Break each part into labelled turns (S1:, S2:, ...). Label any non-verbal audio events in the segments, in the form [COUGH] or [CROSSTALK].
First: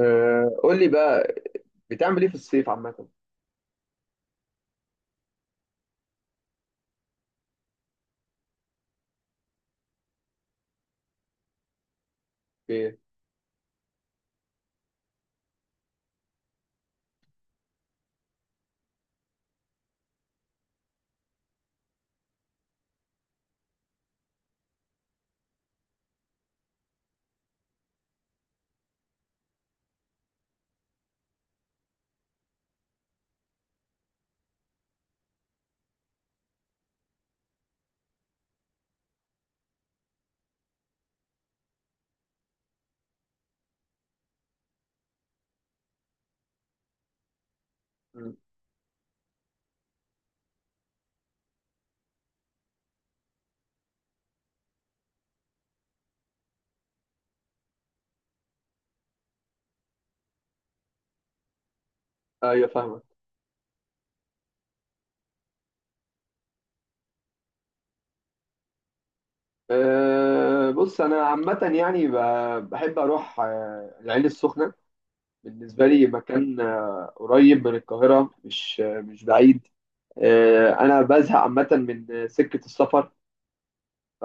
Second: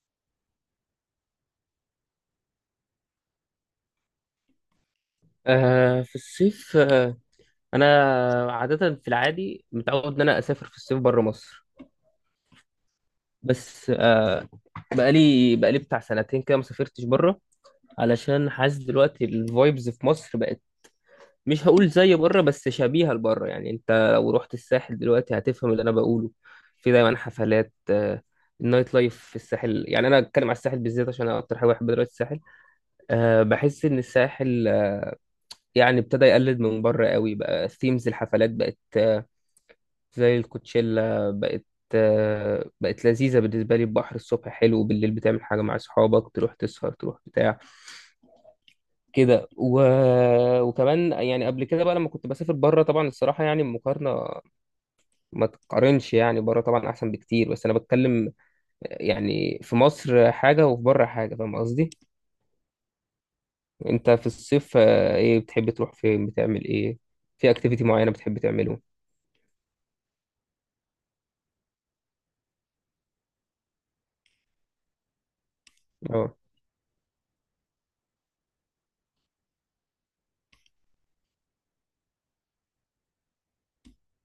S1: قول لي بقى، بتعمل ايه في الصيف عامة؟
S2: آه، في الصيف انا عاده في العادي متعود ان انا اسافر في الصيف بره مصر.
S1: ايه؟
S2: بس بقالي بتاع سنتين كده ما سافرتش بره، علشان حاسس دلوقتي الفايبز في مصر بقت مش هقول زي بره بس شبيهه لبره. يعني انت لو رحت الساحل دلوقتي هتفهم اللي انا بقوله. في دايما حفلات، النايت لايف في الساحل. يعني انا اتكلم على الساحل بالذات عشان انا اكتر حاجه بحب دلوقتي الساحل. بحس ان الساحل يعني ابتدى يقلد من بره قوي، بقى ثيمز الحفلات بقت زي الكوتشيلا. بقت بقت لذيذة بالنسبة لي. البحر الصبح حلو، بالليل بتعمل حاجة مع أصحابك، تروح تسهر تروح بتاع
S1: مم.
S2: كده وكمان يعني. قبل كده بقى لما كنت بسافر بره طبعا الصراحة، يعني المقارنة ما تقارنش. يعني بره طبعا أحسن بكتير، بس أنا بتكلم يعني في مصر حاجة وفي بره حاجة. فاهم قصدي؟
S1: ايوه فاهمك.
S2: أنت في الصيف إيه بتحب تروح فين، بتعمل إيه؟ في أكتيفيتي معينة بتحب تعمله؟
S1: بص انا عامة يعني بحب اروح العين السخنة. بالنسبة لي
S2: أه.
S1: مكان قريب من القاهرة، مش بعيد. انا بزهق عامة من سكة السفر. ف...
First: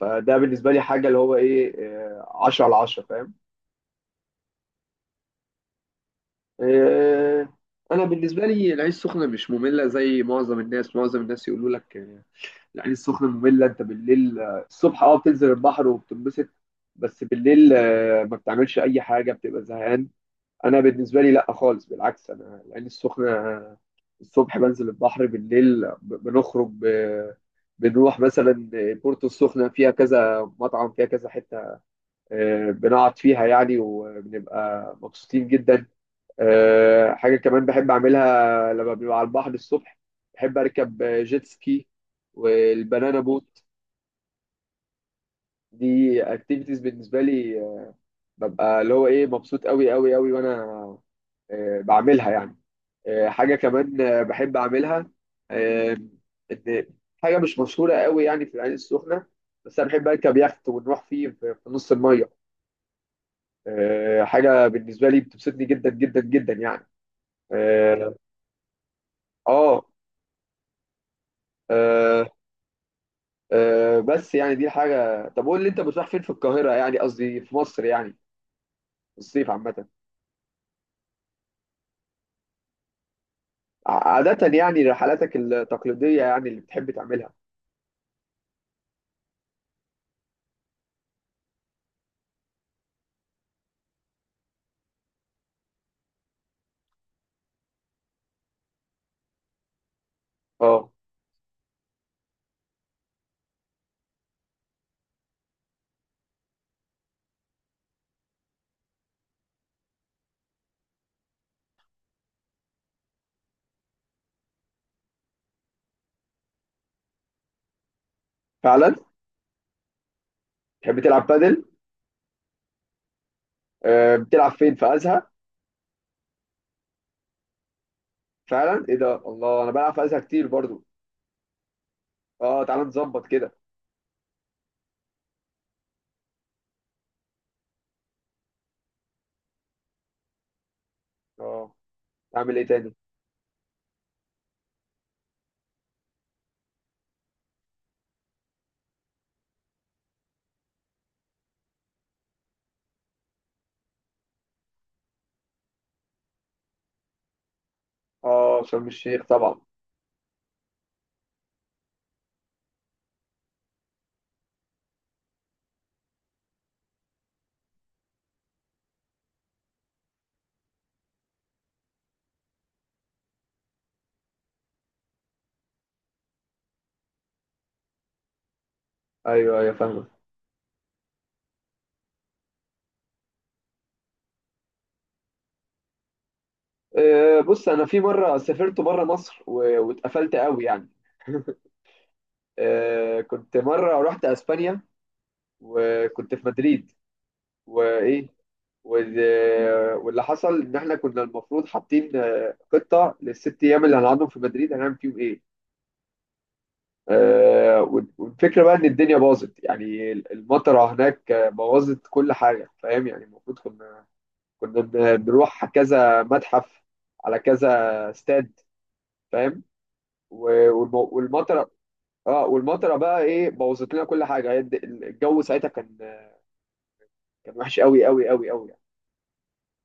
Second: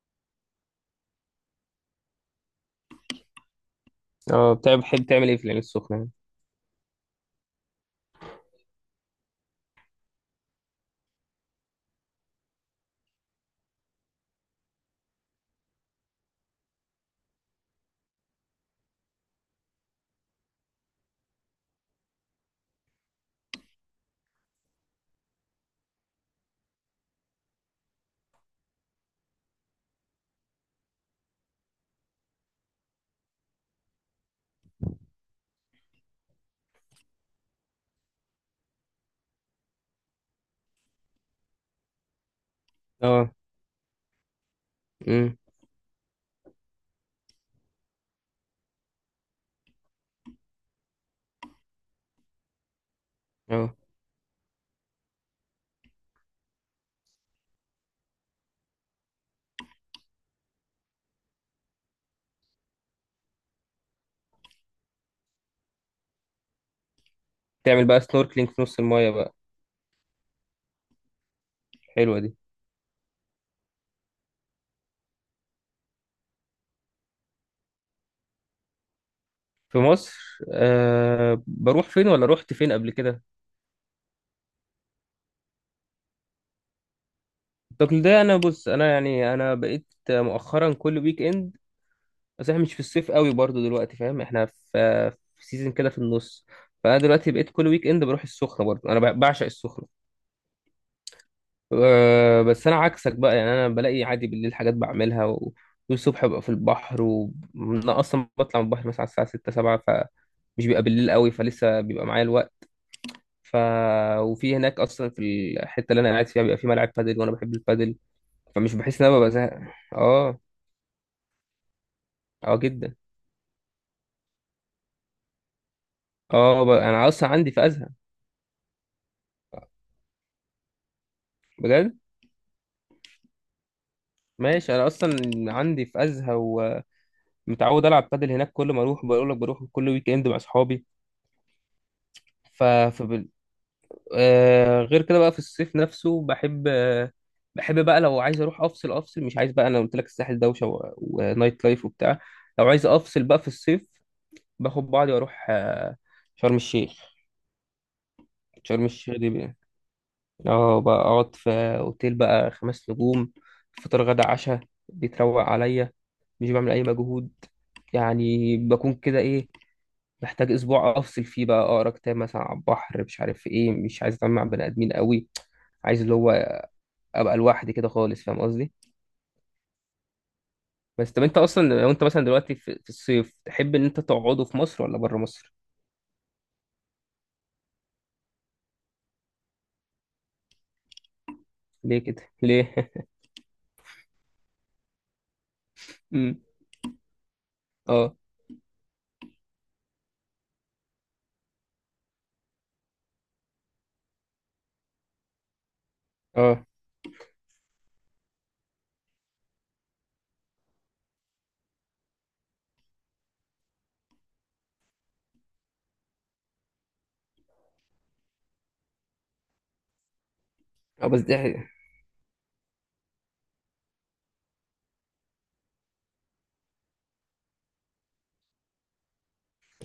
S1: فده بالنسبة لي حاجة اللي هو ايه 10/10، فاهم؟
S2: أه، بتحب تعمل إيه في العين السخنة يعني؟
S1: أه انا بالنسبة لي العين السخنة مش مملة زي معظم الناس. معظم الناس يقولوا لك العين السخنه ممله. انت بالليل الصبح بتنزل البحر وبتنبسط. بس بالليل ما بتعملش اي حاجه، بتبقى زهقان. انا بالنسبه لي لا خالص، بالعكس. انا العين السخنه الصبح بنزل البحر، بالليل بنخرج بنروح مثلا بورتو السخنه. فيها كذا مطعم، فيها كذا حته، بنقعد فيها يعني وبنبقى مبسوطين جدا. حاجه كمان بحب اعملها لما بنبقى على البحر الصبح، بحب اركب جيت سكي والبنانا
S2: أه.
S1: بوت.
S2: أمم.
S1: دي اكتيفيتيز بالنسبه لي، ببقى اللي هو ايه مبسوط قوي قوي قوي. وانا بعملها يعني. حاجه
S2: أه،
S1: كمان بحب اعملها. آه، إن حاجه مش مشهوره قوي يعني في العين السخنه، بس انا بحب اركب يخت ونروح فيه في نص الميه. حاجه بالنسبه لي بتبسطني جدا جدا جدا يعني.
S2: تعمل بقى
S1: اه
S2: سنوركلينج في نص المايه بقى،
S1: آه،
S2: حلوه
S1: آه،
S2: دي.
S1: بس يعني دي حاجه. طب قول لي انت بتروح فين في القاهره يعني، قصدي في مصر يعني، في الصيف
S2: في
S1: عامه.
S2: مصر أه بروح فين، ولا رحت فين قبل كده؟
S1: عادة يعني، رحلاتك التقليدية يعني اللي بتحب تعملها.
S2: التقليد ده، انا بص انا يعني انا بقيت مؤخرا كل ويك اند. بس احنا مش في الصيف قوي برضو دلوقتي، فاهم؟ احنا في سيزون كده في النص. فانا دلوقتي بقيت كل ويك اند بروح السخنه برضو، انا بعشق السخنه.
S1: اه،
S2: أه بس انا عكسك بقى، يعني انا بلاقي عادي بالليل حاجات بعملها والصبح ببقى في البحر. وانا اصلا بطلع من البحر مثلا على الساعه 6 7، فمش بيبقى بالليل قوي، فلسه بيبقى معايا الوقت. ف وفي هناك اصلا في الحته اللي انا قاعد فيها بيبقى في ملعب بادل، وانا بحب البادل. فمش
S1: فعلا.
S2: بحس ان انا ببقى زهق. اه،
S1: بتحب تلعب بادل؟
S2: اه جدا.
S1: بتلعب فين؟ في ازهى؟
S2: اه انا اصلا عندي في ازهى.
S1: فعلا؟ ايه ده، الله، انا بلعب في ازهى كتير برضو.
S2: بجد؟
S1: اه، تعال نظبط كده.
S2: ماشي، انا اصلا عندي في ازهى ومتعود العب بادل هناك، كل ما اروح بقول لك بروح كل ويك اند مع اصحابي.
S1: اه، اعمل
S2: ف
S1: ايه تاني؟
S2: فبال... آه، غير كده بقى في الصيف نفسه بحب بحب بقى. لو عايز اروح افصل افصل، مش عايز بقى. انا قلت لك الساحل دوشه ونايت لايف وبتاع. لو عايز افصل بقى في الصيف باخد بعضي واروح شرم الشيخ.
S1: اه،
S2: شرم
S1: شرم
S2: الشيخ
S1: الشيخ
S2: دي بقى
S1: طبعا.
S2: اه، بقى اقعد في اوتيل بقى خمس نجوم، فطار غدا عشاء، بيتروق عليا، مش بعمل اي مجهود. يعني بكون كده ايه، محتاج اسبوع افصل فيه بقى، اقرا كتاب مثلا على البحر، مش عارف ايه، مش عايز اتعامل مع بني ادمين قوي. عايز اللي هو ابقى لوحدي كده خالص، فاهم قصدي؟
S1: ايوه، ايوه، فاهمة.
S2: بس طب انت اصلا لو انت مثلا دلوقتي في الصيف تحب ان انت تقعده في مصر ولا بره مصر؟
S1: بص انا في مرة سافرت بره مصر واتقفلت قوي يعني.
S2: ليه كده ليه؟ [LAUGHS]
S1: كنت مرة رحت اسبانيا وكنت
S2: امم.
S1: في مدريد.
S2: اه.
S1: وايه، وال- واللي حصل ان احنا كنا المفروض حاطين خطه للست ايام اللي هنقعدهم في مدريد هنعمل فيهم ايه.
S2: اه.
S1: والفكره بقى ان الدنيا باظت يعني، المطره هناك بوظت كل حاجه، فاهم يعني. المفروض كنا بنروح كذا متحف، على كذا استاد، فاهم.
S2: اه بس ده.
S1: والمطره... اه والمطره بقى ايه بوظت لنا كل حاجه. هي الجو ساعتها كان وحش قوي قوي قوي قوي.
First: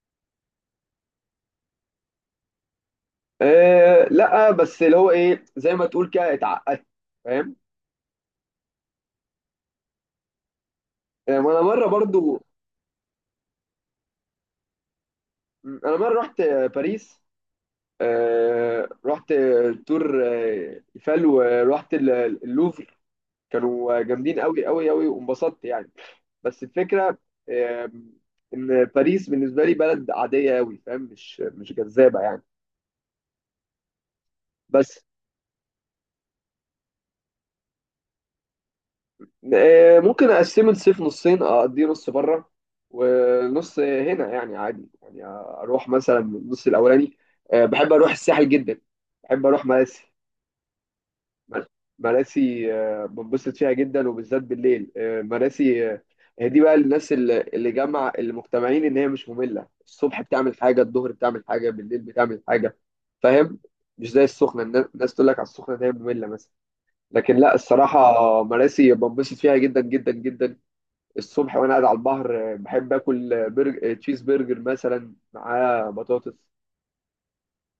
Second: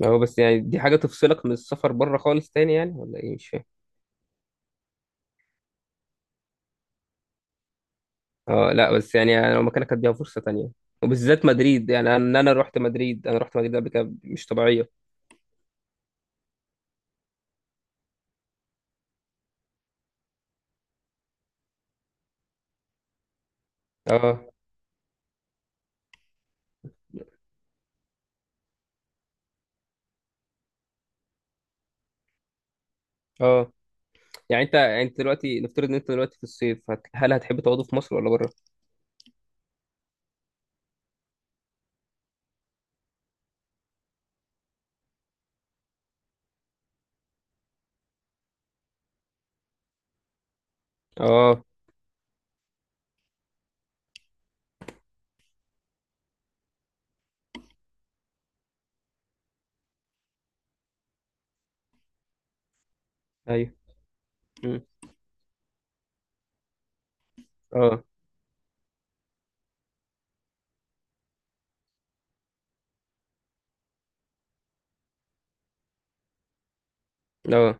S2: هو بس يعني دي حاجة تفصلك من السفر بره خالص تاني يعني، ولا ايه؟ مش فاهم.
S1: لا بس اللي هو ايه، زي ما تقول كده، اتعقدت، فاهم.
S2: اه لا بس يعني انا لو مكانك اديها فرصة تانية، وبالذات
S1: ما انا مره
S2: مدريد. يعني ان
S1: برضو،
S2: انا رحت مدريد، انا رحت مدريد قبل كده مش طبيعية.
S1: انا مره رحت باريس. رحت تور ايفل ورحت اللوفر. كانوا
S2: اه.
S1: جامدين قوي قوي قوي وانبسطت يعني. بس الفكره، آه ان باريس بالنسبه لي بلد عاديه قوي، فاهم، مش جذابه يعني.
S2: اه، يعني انت
S1: بس
S2: دلوقتي نفترض ان انت دلوقتي في الصيف هل هتحب تقعدوا في مصر ولا بره؟
S1: ممكن اقسم الصيف نصين، اقضيه نص بره ونص هنا يعني عادي. يعني اروح مثلا النص الاولاني. بحب اروح الساحل جدا، بحب اروح مراسي.
S2: اه.
S1: مراسي بنبسط فيها جدا وبالذات بالليل. مراسي هي دي بقى الناس اللي جمع اللي مجتمعين ان هي مش ممله. الصبح بتعمل حاجه، الظهر بتعمل حاجه، بالليل بتعمل حاجه، فاهم.
S2: ايوه.
S1: مش زي السخنه.
S2: مم.
S1: الناس تقول لك على السخنه ان هي ممله مثلا. لكن لا، الصراحه
S2: اه.
S1: مراسي بنبسط فيها جدا جدا جدا. الصبح وانا قاعد على البحر بحب اكل برجر، تشيز برجر مثلا معاه بطاطس.
S2: اه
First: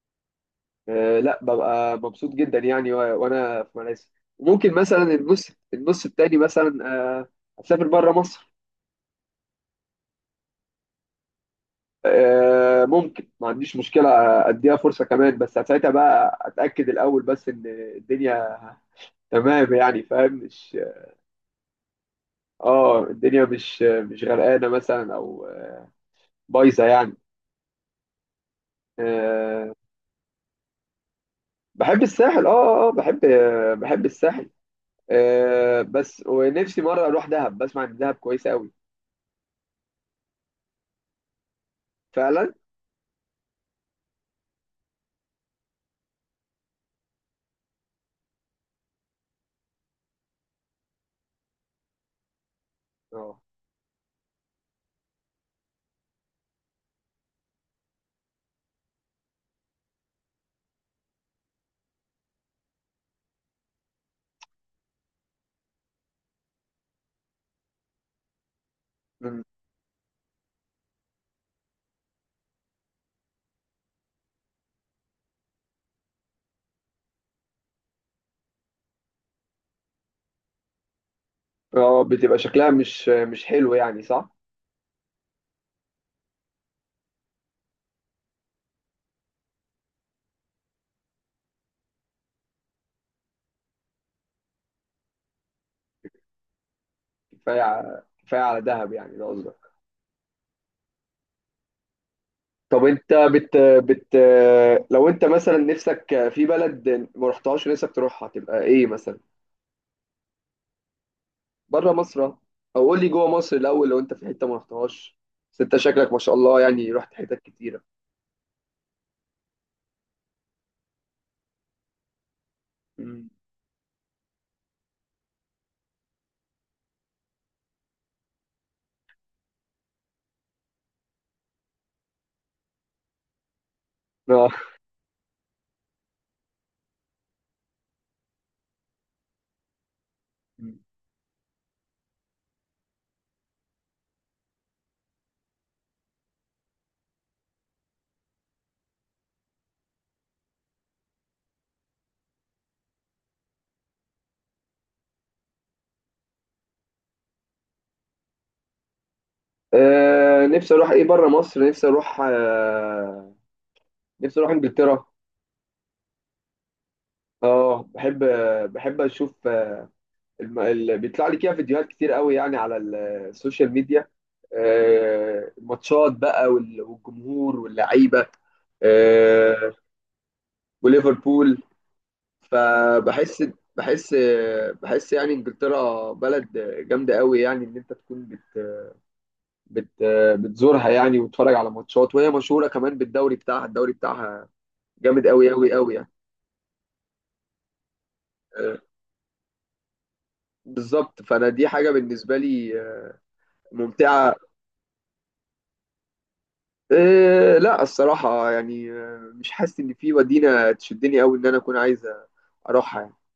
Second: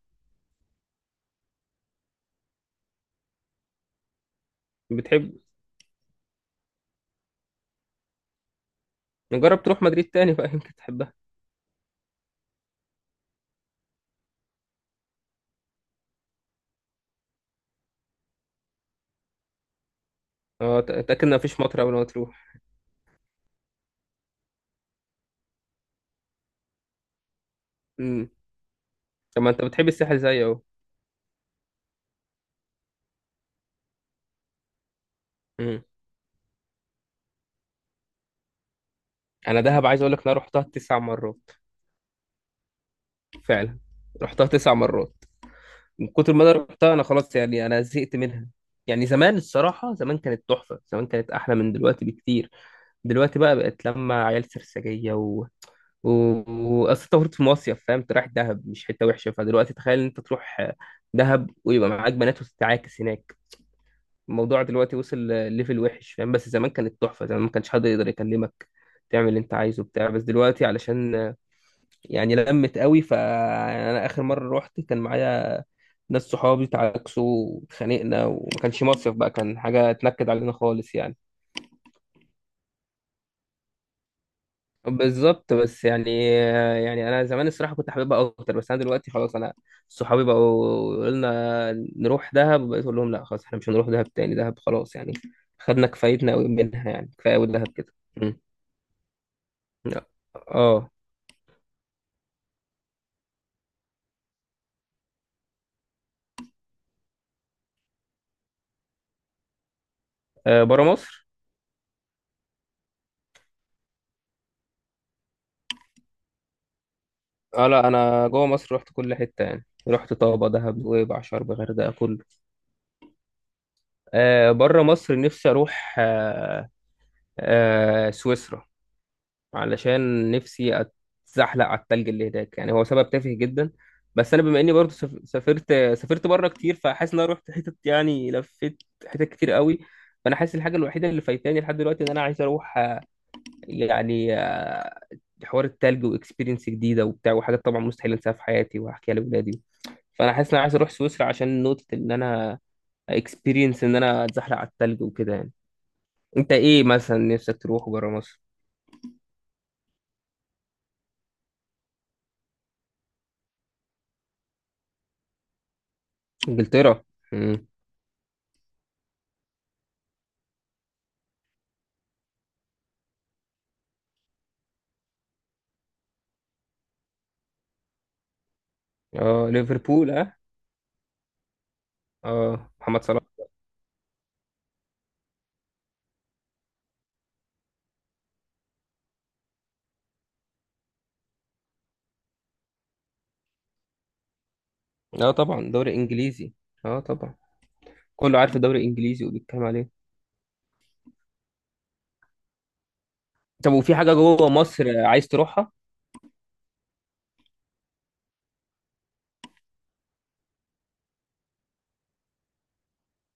S1: لا ببقى مبسوط جدا يعني. وانا في ماليزيا ممكن مثلا
S2: بتحب
S1: النص التاني مثلا. آه، اسافر بره مصر.
S2: نجرب تروح مدريد تاني بقى، يمكن تحبها.
S1: ممكن ما عنديش مشكلة، اديها فرصة كمان. بس ساعتها بقى اتاكد الاول بس ان الدنيا تمام يعني، فاهم، مش...
S2: اه اتاكد ان مفيش مطر قبل ما تروح.
S1: اه الدنيا مش غرقانة مثلا او بايظة يعني.
S2: امم. طب ما انت
S1: آه،
S2: بتحب الساحل زيي اهو.
S1: بحب الساحل اه. اه آه، بحب بحب الساحل.
S2: مم.
S1: بس ونفسي مرة أروح دهب، بسمع إن دهب كويسة أوي.
S2: انا دهب عايز اقول لك انا رحتها تسع مرات.
S1: فعلا.
S2: فعلا، رحتها تسع مرات. من كتر ما انا رحتها انا خلاص يعني انا زهقت منها. يعني زمان الصراحة زمان كانت تحفة، زمان كانت أحلى من دلوقتي بكتير. دلوقتي
S1: اه.
S2: بقى بقت لما عيال سرسجية و وأصل أنت المفروض في مصيف، فاهم؟ أنت رايح دهب مش حتة وحشة، فدلوقتي تخيل إن أنت تروح دهب ويبقى معاك بنات وتتعاكس هناك. الموضوع دلوقتي وصل ليفل وحش، فاهم؟ بس زمان كانت تحفة، زمان ما كانش حد يقدر يكلمك، تعمل اللي
S1: مم.
S2: أنت عايزه بتاع. بس دلوقتي علشان يعني لمت قوي. فانا اخر مره رحت كان معايا ناس صحابي تعاكسوا واتخانقنا، وما كانش مصيف بقى، كان حاجه اتنكد علينا خالص يعني.
S1: اه، بتبقى شكلها مش حلو يعني، صح.
S2: بالظبط، بس يعني يعني انا زمان الصراحه كنت حاببها اكتر، بس انا دلوقتي خلاص. انا صحابي بقوا يقولوا لنا نروح دهب، بقيت اقول لهم لا خلاص احنا مش هنروح دهب تاني. دهب خلاص يعني خدنا كفايتنا قوي منها، يعني كفايه قوي دهب كده.
S1: كفاية
S2: مم.
S1: على دهب يعني، ده قصدك.
S2: اه.
S1: طب أنت بت بت لو أنت مثلا نفسك في بلد ما رحتهاش ونفسك تروحها تبقى إيه مثلا؟
S2: بره مصر.
S1: بره مصر أهو. أو قول لي جوه مصر الأول، لو أنت في حتة ما رحتهاش. بس أنت شكلك ما شاء الله يعني، رحت حتت
S2: اه
S1: كتيرة.
S2: لا، انا جوه مصر رحت كل حته، يعني رحت طابه دهب نويبع شرم غردقه كله.
S1: مم.
S2: آه بره مصر نفسي اروح آه سويسرا، علشان نفسي اتزحلق على التلج اللي هناك. يعني هو سبب تافه جدا، بس انا
S1: آه.
S2: بما اني برضو سافرت بره كتير، فحاسس ان انا رحت حتت يعني لفيت حتت كتير قوي. فانا حاسس الحاجه
S1: مم.
S2: الوحيده اللي فايتاني لحد دلوقتي ان انا عايز اروح يعني حوار التلج واكسبيرينس جديده وبتاع، وحاجات طبعا مستحيل انساها في حياتي وهحكيها لاولادي. فانا حاسس ان انا عايز اروح سويسرا عشان نقطه ان انا اكسبيرينس ان انا اتزحلق على التلج وكده يعني. انت ايه مثلا نفسك تروح بره مصر؟
S1: نفسي اروح ايه بره مصر، نفسي اروح انجلترا.
S2: انجلترا. امم.
S1: اه، بحب اشوف. بيطلع لي كده فيديوهات كتير قوي يعني على السوشيال ميديا. الماتشات بقى والجمهور واللعيبه.
S2: اه.
S1: آه،
S2: ليفربول. اه.
S1: وليفربول.
S2: اه محمد صلاح.
S1: فبحس بحس بحس يعني انجلترا بلد جامده قوي يعني ان انت تكون بت بت بتزورها يعني، وتتفرج على ماتشات، وهي مشهوره كمان بالدوري بتاعها. الدوري بتاعها جامد
S2: اه
S1: قوي
S2: طبعا
S1: قوي قوي
S2: دوري
S1: يعني.
S2: انجليزي. اه طبعا، كله عارف
S1: آه،
S2: الدوري الانجليزي وبيتكلم عليه.
S1: بالظبط، فانا دي حاجه بالنسبه لي
S2: طب وفي حاجه
S1: ممتعة.
S2: جوه مصر عايز تروحها؟
S1: إيه لا، الصراحة يعني مش حاسس إن في مدينة تشدني أوي إن أنا أكون عايز أروحها يعني.